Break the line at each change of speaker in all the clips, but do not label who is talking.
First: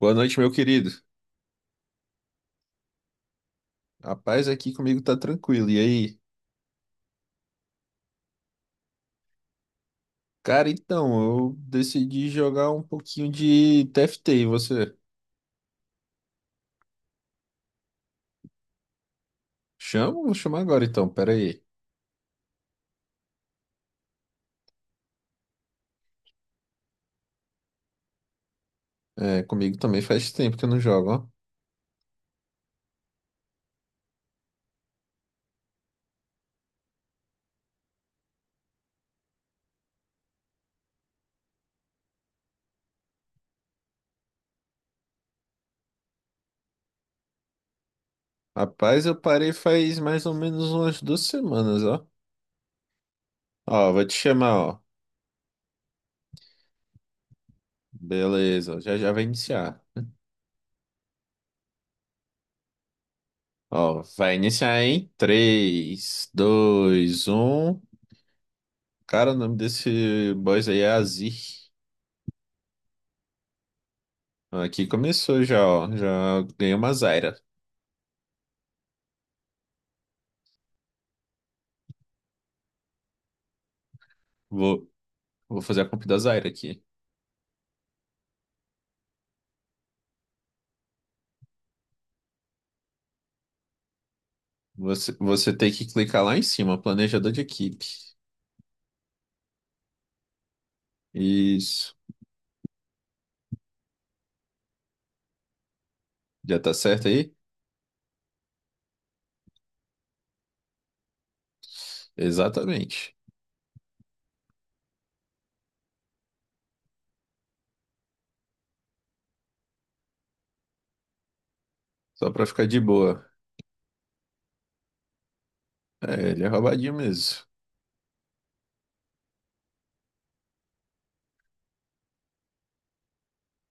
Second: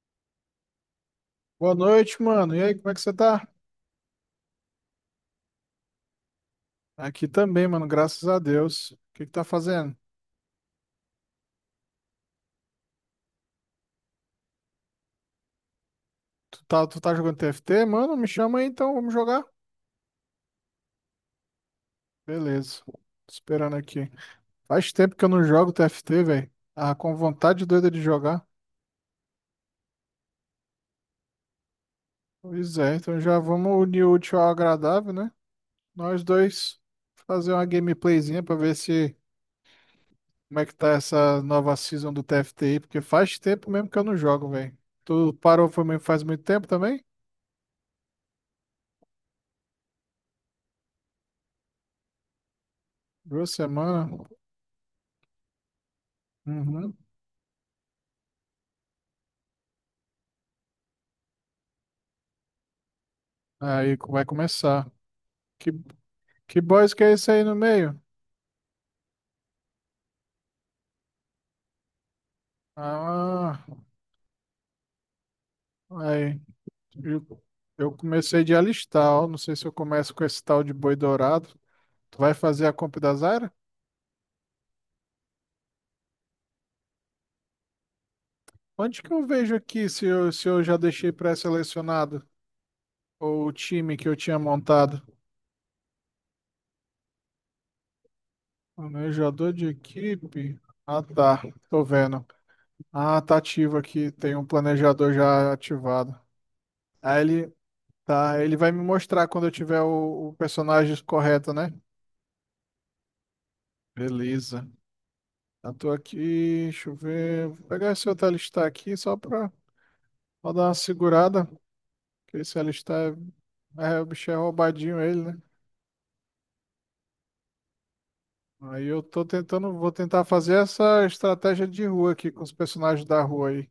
Boa noite, meu querido.
Boa noite, mano. E aí, como é que você tá?
A paz aqui comigo tá tranquilo. E aí?
Aqui também, mano, graças a Deus. O que que tá fazendo?
Cara, então, eu decidi jogar um pouquinho de TFT. E você?
Tu tá jogando TFT? Mano, me chama aí então, vamos jogar.
Chama? Vou chamar agora então, pera aí.
Beleza. Tô esperando aqui. Faz tempo que eu não jogo TFT, velho. Ah, com vontade doida de jogar.
É, comigo também faz tempo que eu não jogo, ó.
Pois é, então já vamos unir o útil ao agradável, né? Nós dois fazer uma gameplayzinha pra ver se como é que tá essa nova season do TFT aí, porque faz tempo mesmo que eu não jogo, velho. Tu parou faz muito tempo também?
Rapaz, eu parei faz mais ou menos umas 2 semanas, ó.
Duas
Ó, vou
semanas.
te chamar, ó.
Uhum.
Beleza, já já vai iniciar. Ó,
Vai
vai iniciar
começar.
em
Que,
três
que boys que é
dois
esse aí no
um
meio?
Cara, o nome desse boss aí é Azir.
Ah,
Aqui começou já, ó.
aí.
Já ganhei uma Zyra.
Eu, eu comecei de alistar, ó. Não sei se eu começo com esse tal de boi dourado. Tu vai fazer a compra da Zara?
Vou, vou fazer a comp da Zyra aqui.
Onde que eu vejo aqui se eu já deixei pré-selecionado? Ou o time que eu tinha montado?
Você tem que clicar lá em cima, planejador de equipe.
Planejador de equipe? Ah, tá. Tô
Isso.
vendo. Ah, tá ativo aqui. Tem um planejador já ativado.
Já tá certo
Aí
aí?
ele, Tá, ele vai me mostrar quando eu tiver o personagem correto, né?
Exatamente.
Beleza. Eu tô aqui, deixa eu ver. Vou pegar esse outro alistar aqui só pra pra dar uma segurada.
Só
Porque
pra
esse
ficar de
alistar
boa.
o bicho é roubadinho, ele, né?
É, ele é roubadinho mesmo.
Aí eu tô tentando, vou tentar fazer essa estratégia de rua aqui com os personagens da rua aí.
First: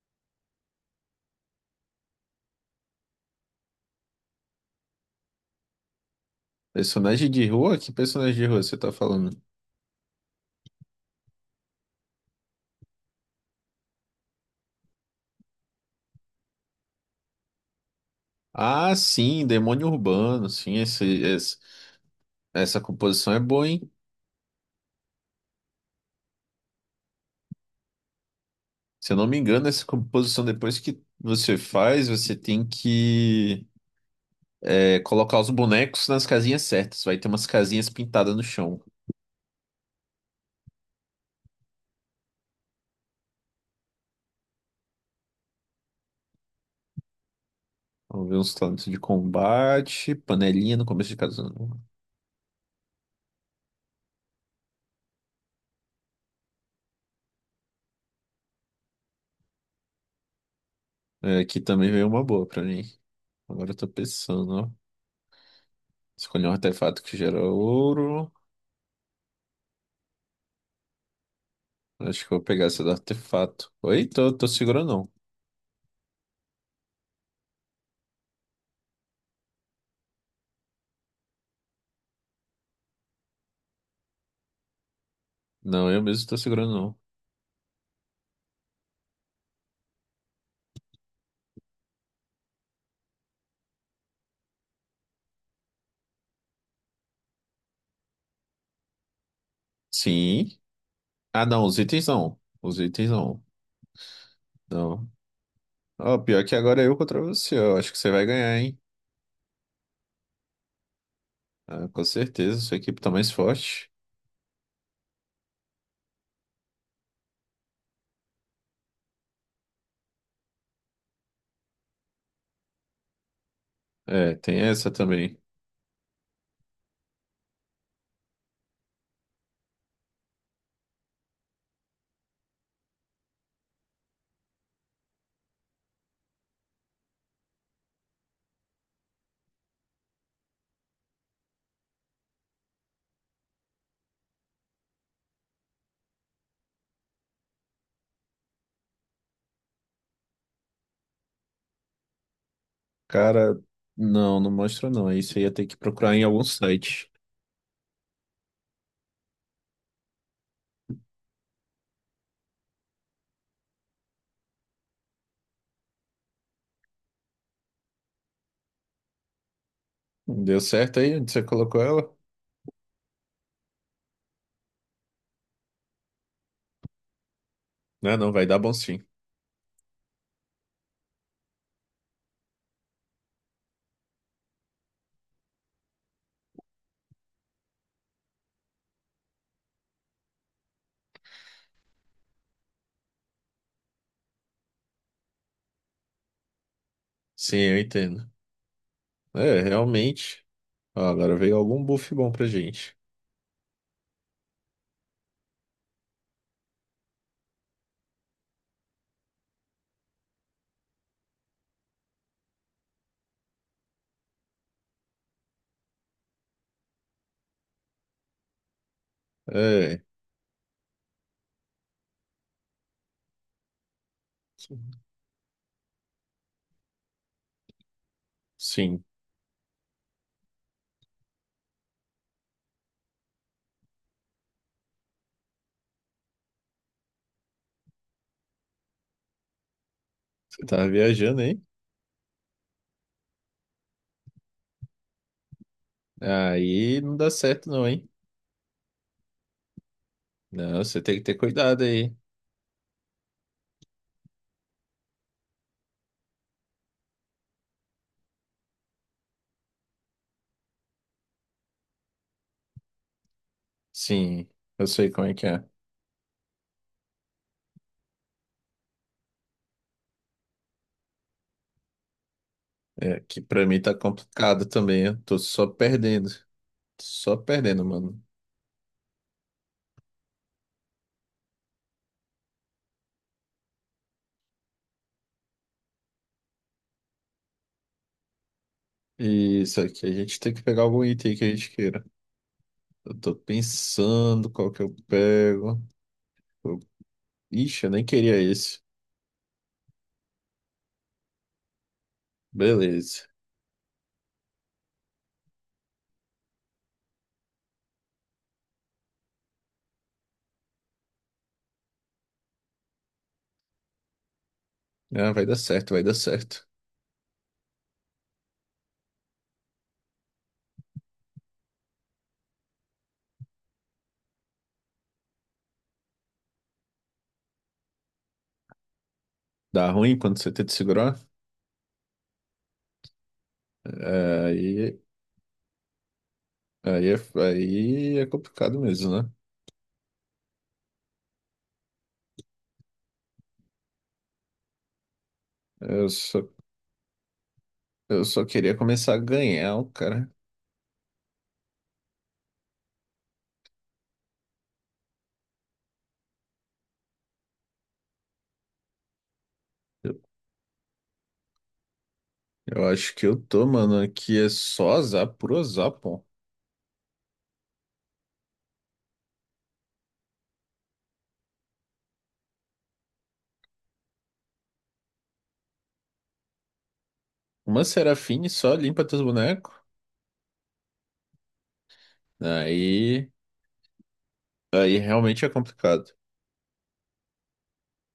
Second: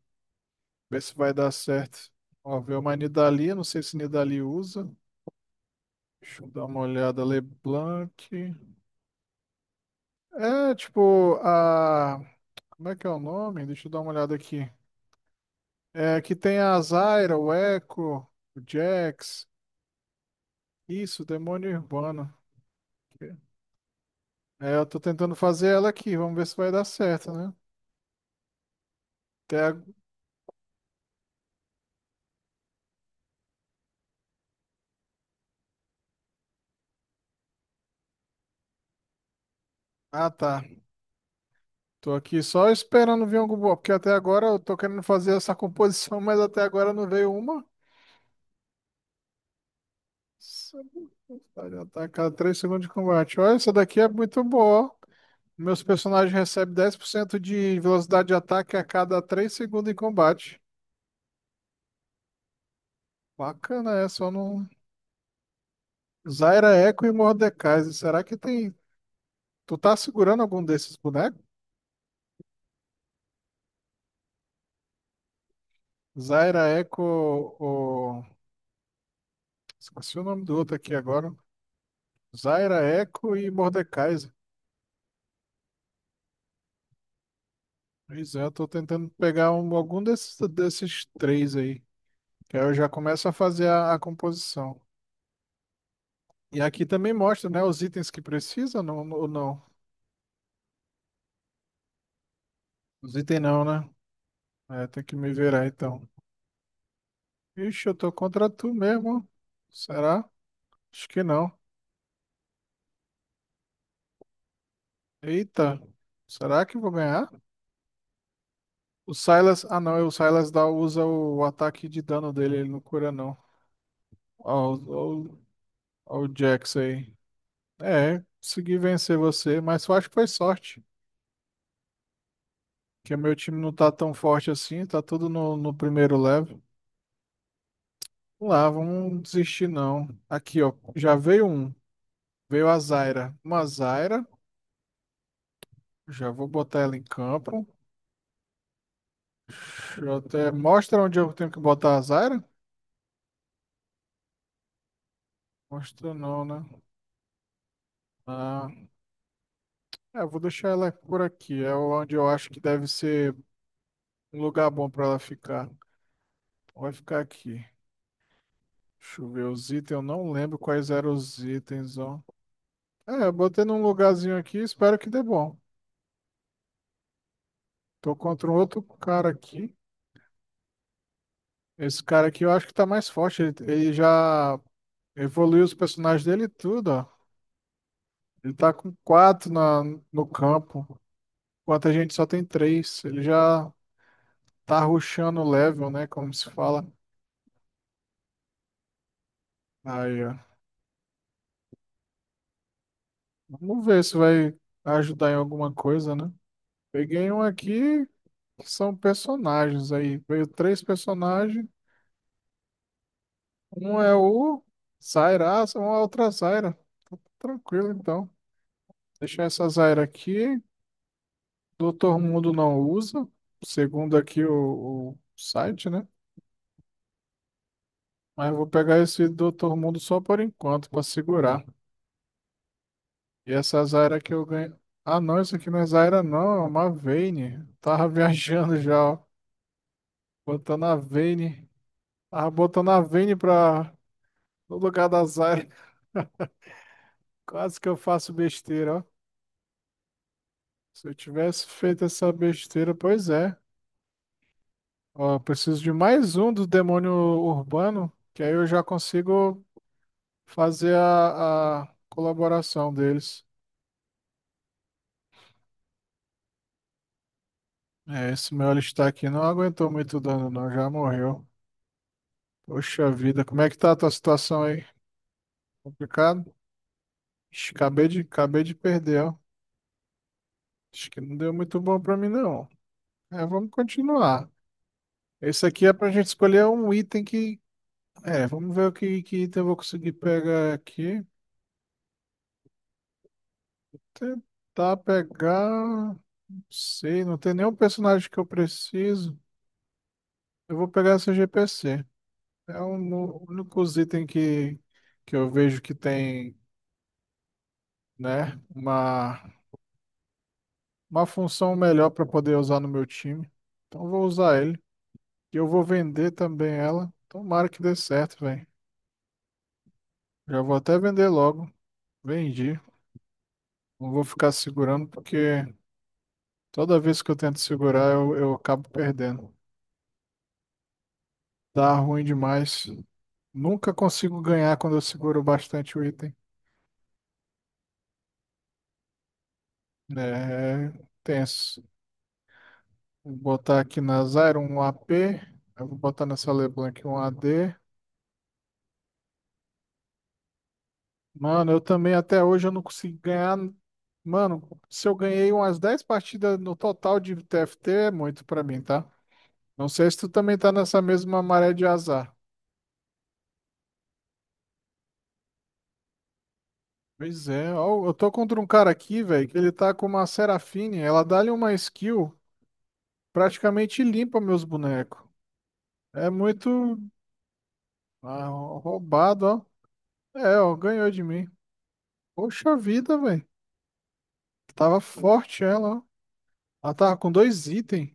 Ver se vai dar certo. Ó, ver uma Nidalee, não sei se Nidalee usa. Deixa eu dar uma olhada.
Personagem de rua? Que
LeBlanc.
personagem de rua você tá falando?
É, tipo, a. Como é que é o nome? Deixa eu dar uma olhada aqui. É, que tem a Zyra, o Echo, o
Ah, sim,
Jax.
demônio urbano. Sim,
Isso, Demônio Urbano.
essa composição é boa, hein?
É, eu tô tentando fazer ela aqui. Vamos ver se vai dar certo, né?
Se eu não me
Até
engano,
a-
essa composição, depois que você faz, você tem que é, colocar os bonecos nas casinhas certas. Vai ter umas casinhas pintadas no chão.
Ah, tá. Tô aqui só esperando vir algum boa, porque até agora eu tô querendo fazer essa composição, mas até agora não veio uma.
Vamos ver uns talentos de combate, panelinha
Isso é
no começo
muito
de cada zona.
vontade, já tá a cada 3 segundos de combate. Olha, essa daqui é muito boa, ó. Meus personagens recebem 10% de velocidade de ataque a cada 3 segundos em combate.
É, aqui também veio uma boa pra mim. Agora eu tô
Bacana essa. Só
pensando,
não,
ó. Escolhi um
Zaira
artefato
Echo e
que gera
Mordekaiser. Será
ouro.
que tem. Tu tá segurando algum desses bonecos?
Acho que eu vou pegar esse do artefato. Oi, tô segurando não.
Zaira Echo ou. Esqueci o nome do outro aqui agora. Zaira Echo e Mordekaiser.
Não, eu mesmo tô segurando não.
Pois é, eu tô tentando pegar algum desses três aí. Que aí eu já começo a fazer a composição. E aqui também mostra, né? Os itens que precisa não, ou não.
Sim. Ah, não, os itens não. Os itens
Os itens
não.
não, né? É, tem
Não.
que me virar então.
Ó, pior que agora é eu contra você, ó.
Ixi,
Acho
eu
que você
tô
vai
contra
ganhar,
tu
hein?
mesmo. Será? Acho que não.
Ah, com certeza, sua equipe tá mais forte.
Eita. Será que eu vou ganhar? O Silas. Ah, não. É, o Silas dá, usa o ataque de dano dele. Ele não cura, não.
É, tem
Ó,
essa
ó,
também.
ó o Jax aí. É, consegui vencer você, mas eu acho que foi sorte. Porque meu time não tá tão forte assim. Tá tudo no primeiro level. Vamos lá, vamos desistir, não. Aqui, ó. Já veio um. Veio a Zyra. Uma Zyra. Já vou botar ela em campo. Deixa eu até... Mostra onde eu tenho que botar a Zyra?
Cara, não, não mostra não. Aí você ia ter que
Mostra
procurar em algum
não, né?
site.
Ah, é, eu vou deixar ela por aqui. É onde eu acho que deve ser um lugar bom para ela ficar. Vai ficar aqui. Deixa eu ver os itens. Eu não
Deu
lembro quais
certo
eram
aí onde
os
você colocou
itens,
ela?
ó. É, eu botei num lugarzinho aqui. Espero que dê bom.
Não, é
Tô
não, vai
contra um
dar bom
outro
sim.
cara aqui. Esse cara aqui eu acho que tá mais forte. Ele já evoluiu os personagens dele e tudo, ó. Ele tá com quatro no campo. Enquanto a gente só tem três. Ele já tá rushando o level, né? Como se fala.
Sim, eu entendo. É,
Aí, ó.
realmente. Ó, agora veio algum buff bom pra gente.
Vamos ver se vai ajudar em alguma coisa, né? Peguei um aqui que são personagens aí. Veio três personagens. Um é o Zaira, ah, uma outra Zaira. Tá tranquilo, então. Deixar essa
É,
Zaira aqui. Doutor Mundo não usa, segundo aqui o site, né? Mas eu vou pegar
sim.
esse Doutor Mundo só por enquanto, para segurar. E essa Zaira que eu ganho. Ah, não, isso aqui não é Zaira, não. É uma Vayne. Tava viajando já, ó.
Você
Botando
tava
a
viajando, hein?
Vayne. Ah, botando a Vini pra... no lugar da Zyra.
Aí não dá certo
Quase
não,
que eu
hein?
faço besteira, ó.
Não, você
Se eu
tem que ter
tivesse
cuidado
feito
aí.
essa besteira, pois é. Ó, eu preciso de mais um do demônio urbano, que aí eu já consigo fazer a colaboração deles.
Sim, eu sei como é que é.
É, esse meu alistar aqui não aguentou muito dano, não. Já morreu. Poxa
É, que
vida, como
pra
é que
mim
tá
tá
a tua situação
complicado
aí?
também. Eu tô só perdendo.
Complicado?
Só
Ixi,
perdendo, mano.
acabei de perder, ó. Acho que não deu muito bom pra mim, não. É, vamos continuar. Esse aqui é pra gente escolher um item que. É, vamos ver que item
E
eu vou
só que a
conseguir
gente tem que
pegar
pegar algum
aqui.
item que a gente queira. Eu tô pensando qual que eu
Tentar pegar.
pego.
Não
Eu-
sei, não tem nenhum
Ixi, eu nem
personagem
queria
que eu
esse.
preciso. Eu vou pegar essa GPC. É um,
Beleza.
o único item que eu vejo que tem, né, uma função melhor para poder usar no meu time. Então eu vou usar ele.
Ah, vai dar
E eu vou
certo, vai dar
vender
certo.
também ela. Tomara que dê certo, velho. Já vou até vender logo. Vendi. Não vou ficar segurando porque. Toda vez que eu tento segurar, eu acabo perdendo.
Dá ruim quando você tenta segurar?
Dá ruim demais. Nunca consigo
É.
ganhar quando eu seguro bastante o item.
Aí, é, aí é complicado mesmo, né?
É tenso. Vou botar aqui na Zyra um AP. Eu vou
Eu
botar
só,
nessa LeBlanc um AD.
eu só queria começar a ganhar, cara.
Mano, eu também até hoje eu não consigo ganhar. Mano, se eu ganhei umas 10 partidas no total de TFT, é muito pra mim, tá? Não
Eu
sei se tu também tá nessa mesma maré de azar.
eu acho que eu tô, mano. Aqui é só azar por azar, pô.
Pois é, ó, eu tô contra um cara aqui, velho, que ele tá com uma Serafine, ela dá-lhe uma skill, praticamente limpa meus bonecos. É muito
Uma Serafine só limpa teus
roubado,
bonecos?
ó. É, ó, ganhou de mim. Poxa vida,
Aí,
velho.
aí
Tava
realmente é
forte ela, ó.
complicado.
Ela tava com dois itens.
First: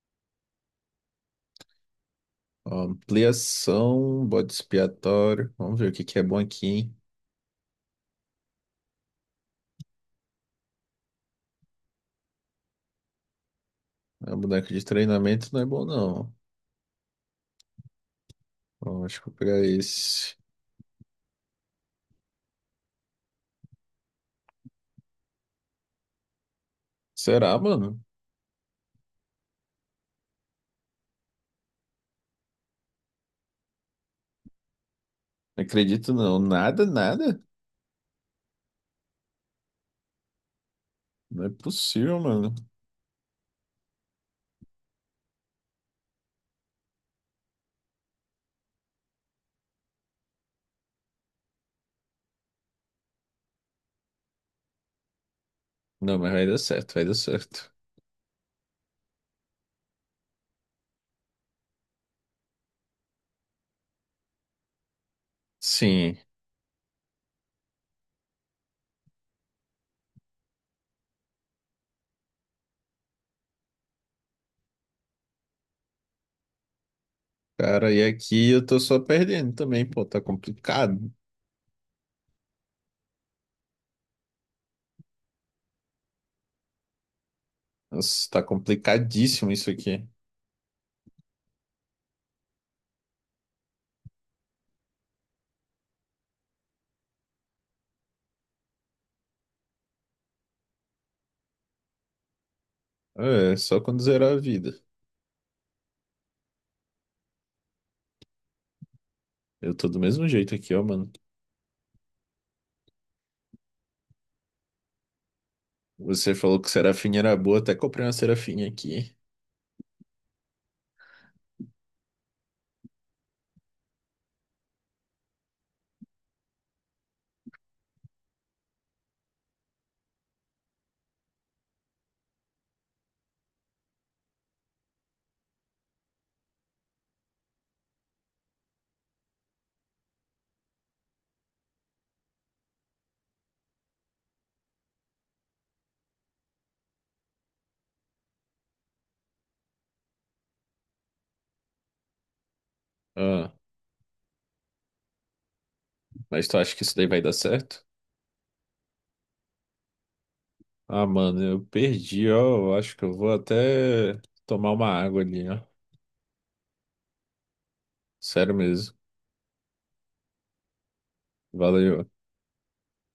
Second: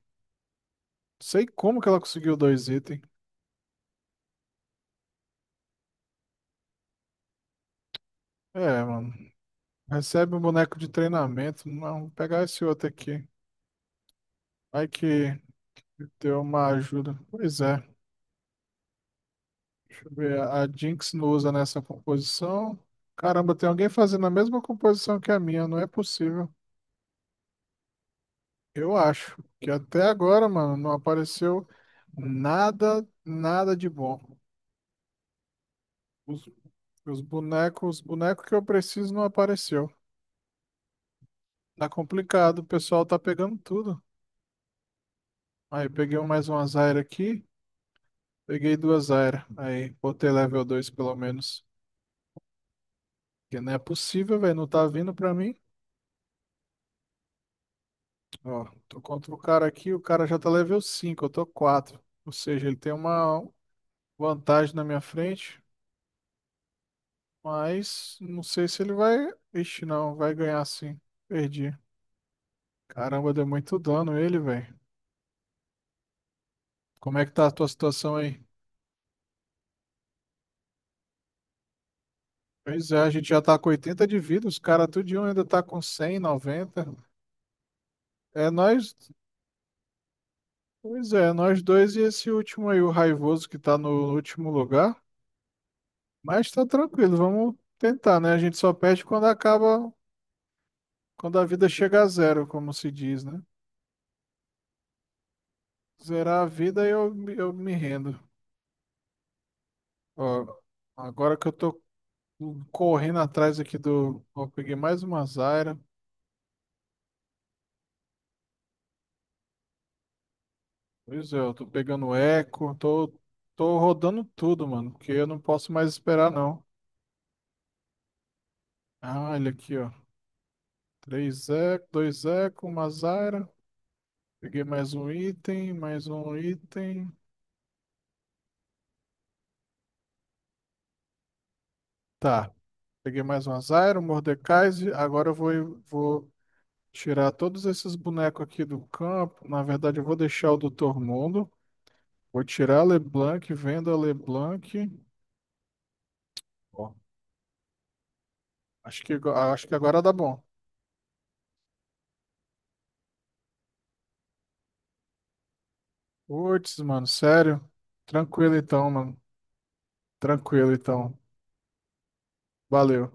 Sei como que ela conseguiu dois itens.
Ampliação, bode expiatório. Vamos ver o que que é bom aqui, hein?
É, mano. Recebe um boneco de treinamento. Não, vou pegar esse outro aqui.
Ah, boneco de
Vai que
treinamento não é bom, não.
deu uma ajuda. Pois é.
Ó, acho que eu vou pegar
Deixa eu
esse.
ver, a Jinx não usa nessa composição. Caramba, tem alguém fazendo a mesma composição que a minha, não é possível.
Será, mano?
Eu acho que até agora, mano, não apareceu nada de bom.
Não acredito, não.
Os,
Nada, nada.
os bonecos que eu preciso não apareceu.
Não é
Tá
possível, mano.
complicado, o pessoal tá pegando tudo. Aí peguei mais uma Zyra aqui, peguei duas Zyra. Aí botei level 2 pelo menos. Porque não é possível, velho, não tá vindo pra mim.
Não, mas vai dar certo, vai dar certo.
Ó, tô contra o cara aqui, o cara já tá level 5 eu tô quatro. Ou seja, ele tem uma vantagem na minha frente,
Sim.
mas não sei se ele vai. Ixi, não, vai ganhar sim. Perdi. Caramba, deu muito dano ele, velho. Como é que tá a tua
Cara, e
situação aí?
aqui eu tô só perdendo também, pô. Tá complicado.
Pois é, a gente já tá com 80 de vida, os caras tudinho ainda tá com 100 90.
Nossa, tá
É nós.
complicadíssimo isso aqui.
Pois é, nós dois e esse último aí, o raivoso que tá no último lugar. Mas tá tranquilo, vamos tentar, né? A gente só perde quando acaba. Quando a vida chega a zero, como se diz, né?
É, só quando zerar a vida.
Zerar a vida, eu me rendo.
Eu tô do mesmo
Ó,
jeito aqui, ó, mano.
agora que eu tô correndo atrás aqui do. Ó, peguei mais uma Zyra.
Você falou que Serafinha era boa, até comprei uma Serafinha aqui.
Pois é, eu tô pegando eco, tô rodando tudo, mano, porque eu não posso mais esperar, não. Ah, olha aqui, ó. Três eco, dois eco, uma Zyra. Peguei mais um item, mais um item. Tá. Peguei mais uma Zyra, um Mordekaiser. Agora vou tirar todos esses bonecos aqui do campo. Na verdade, eu vou deixar o Doutor Mundo. Vou tirar a LeBlanc,
Ah,
vendo a LeBlanc.
mas tu acha que
Ó,
isso daí vai dar certo?
acho que agora dá bom.
Ah, mano, eu perdi, ó. Eu acho que eu vou até tomar uma água ali, ó.
Putz, mano, sério?
Sério
Tranquilo então,
mesmo.
mano. Tranquilo então.
Valeu.
Valeu.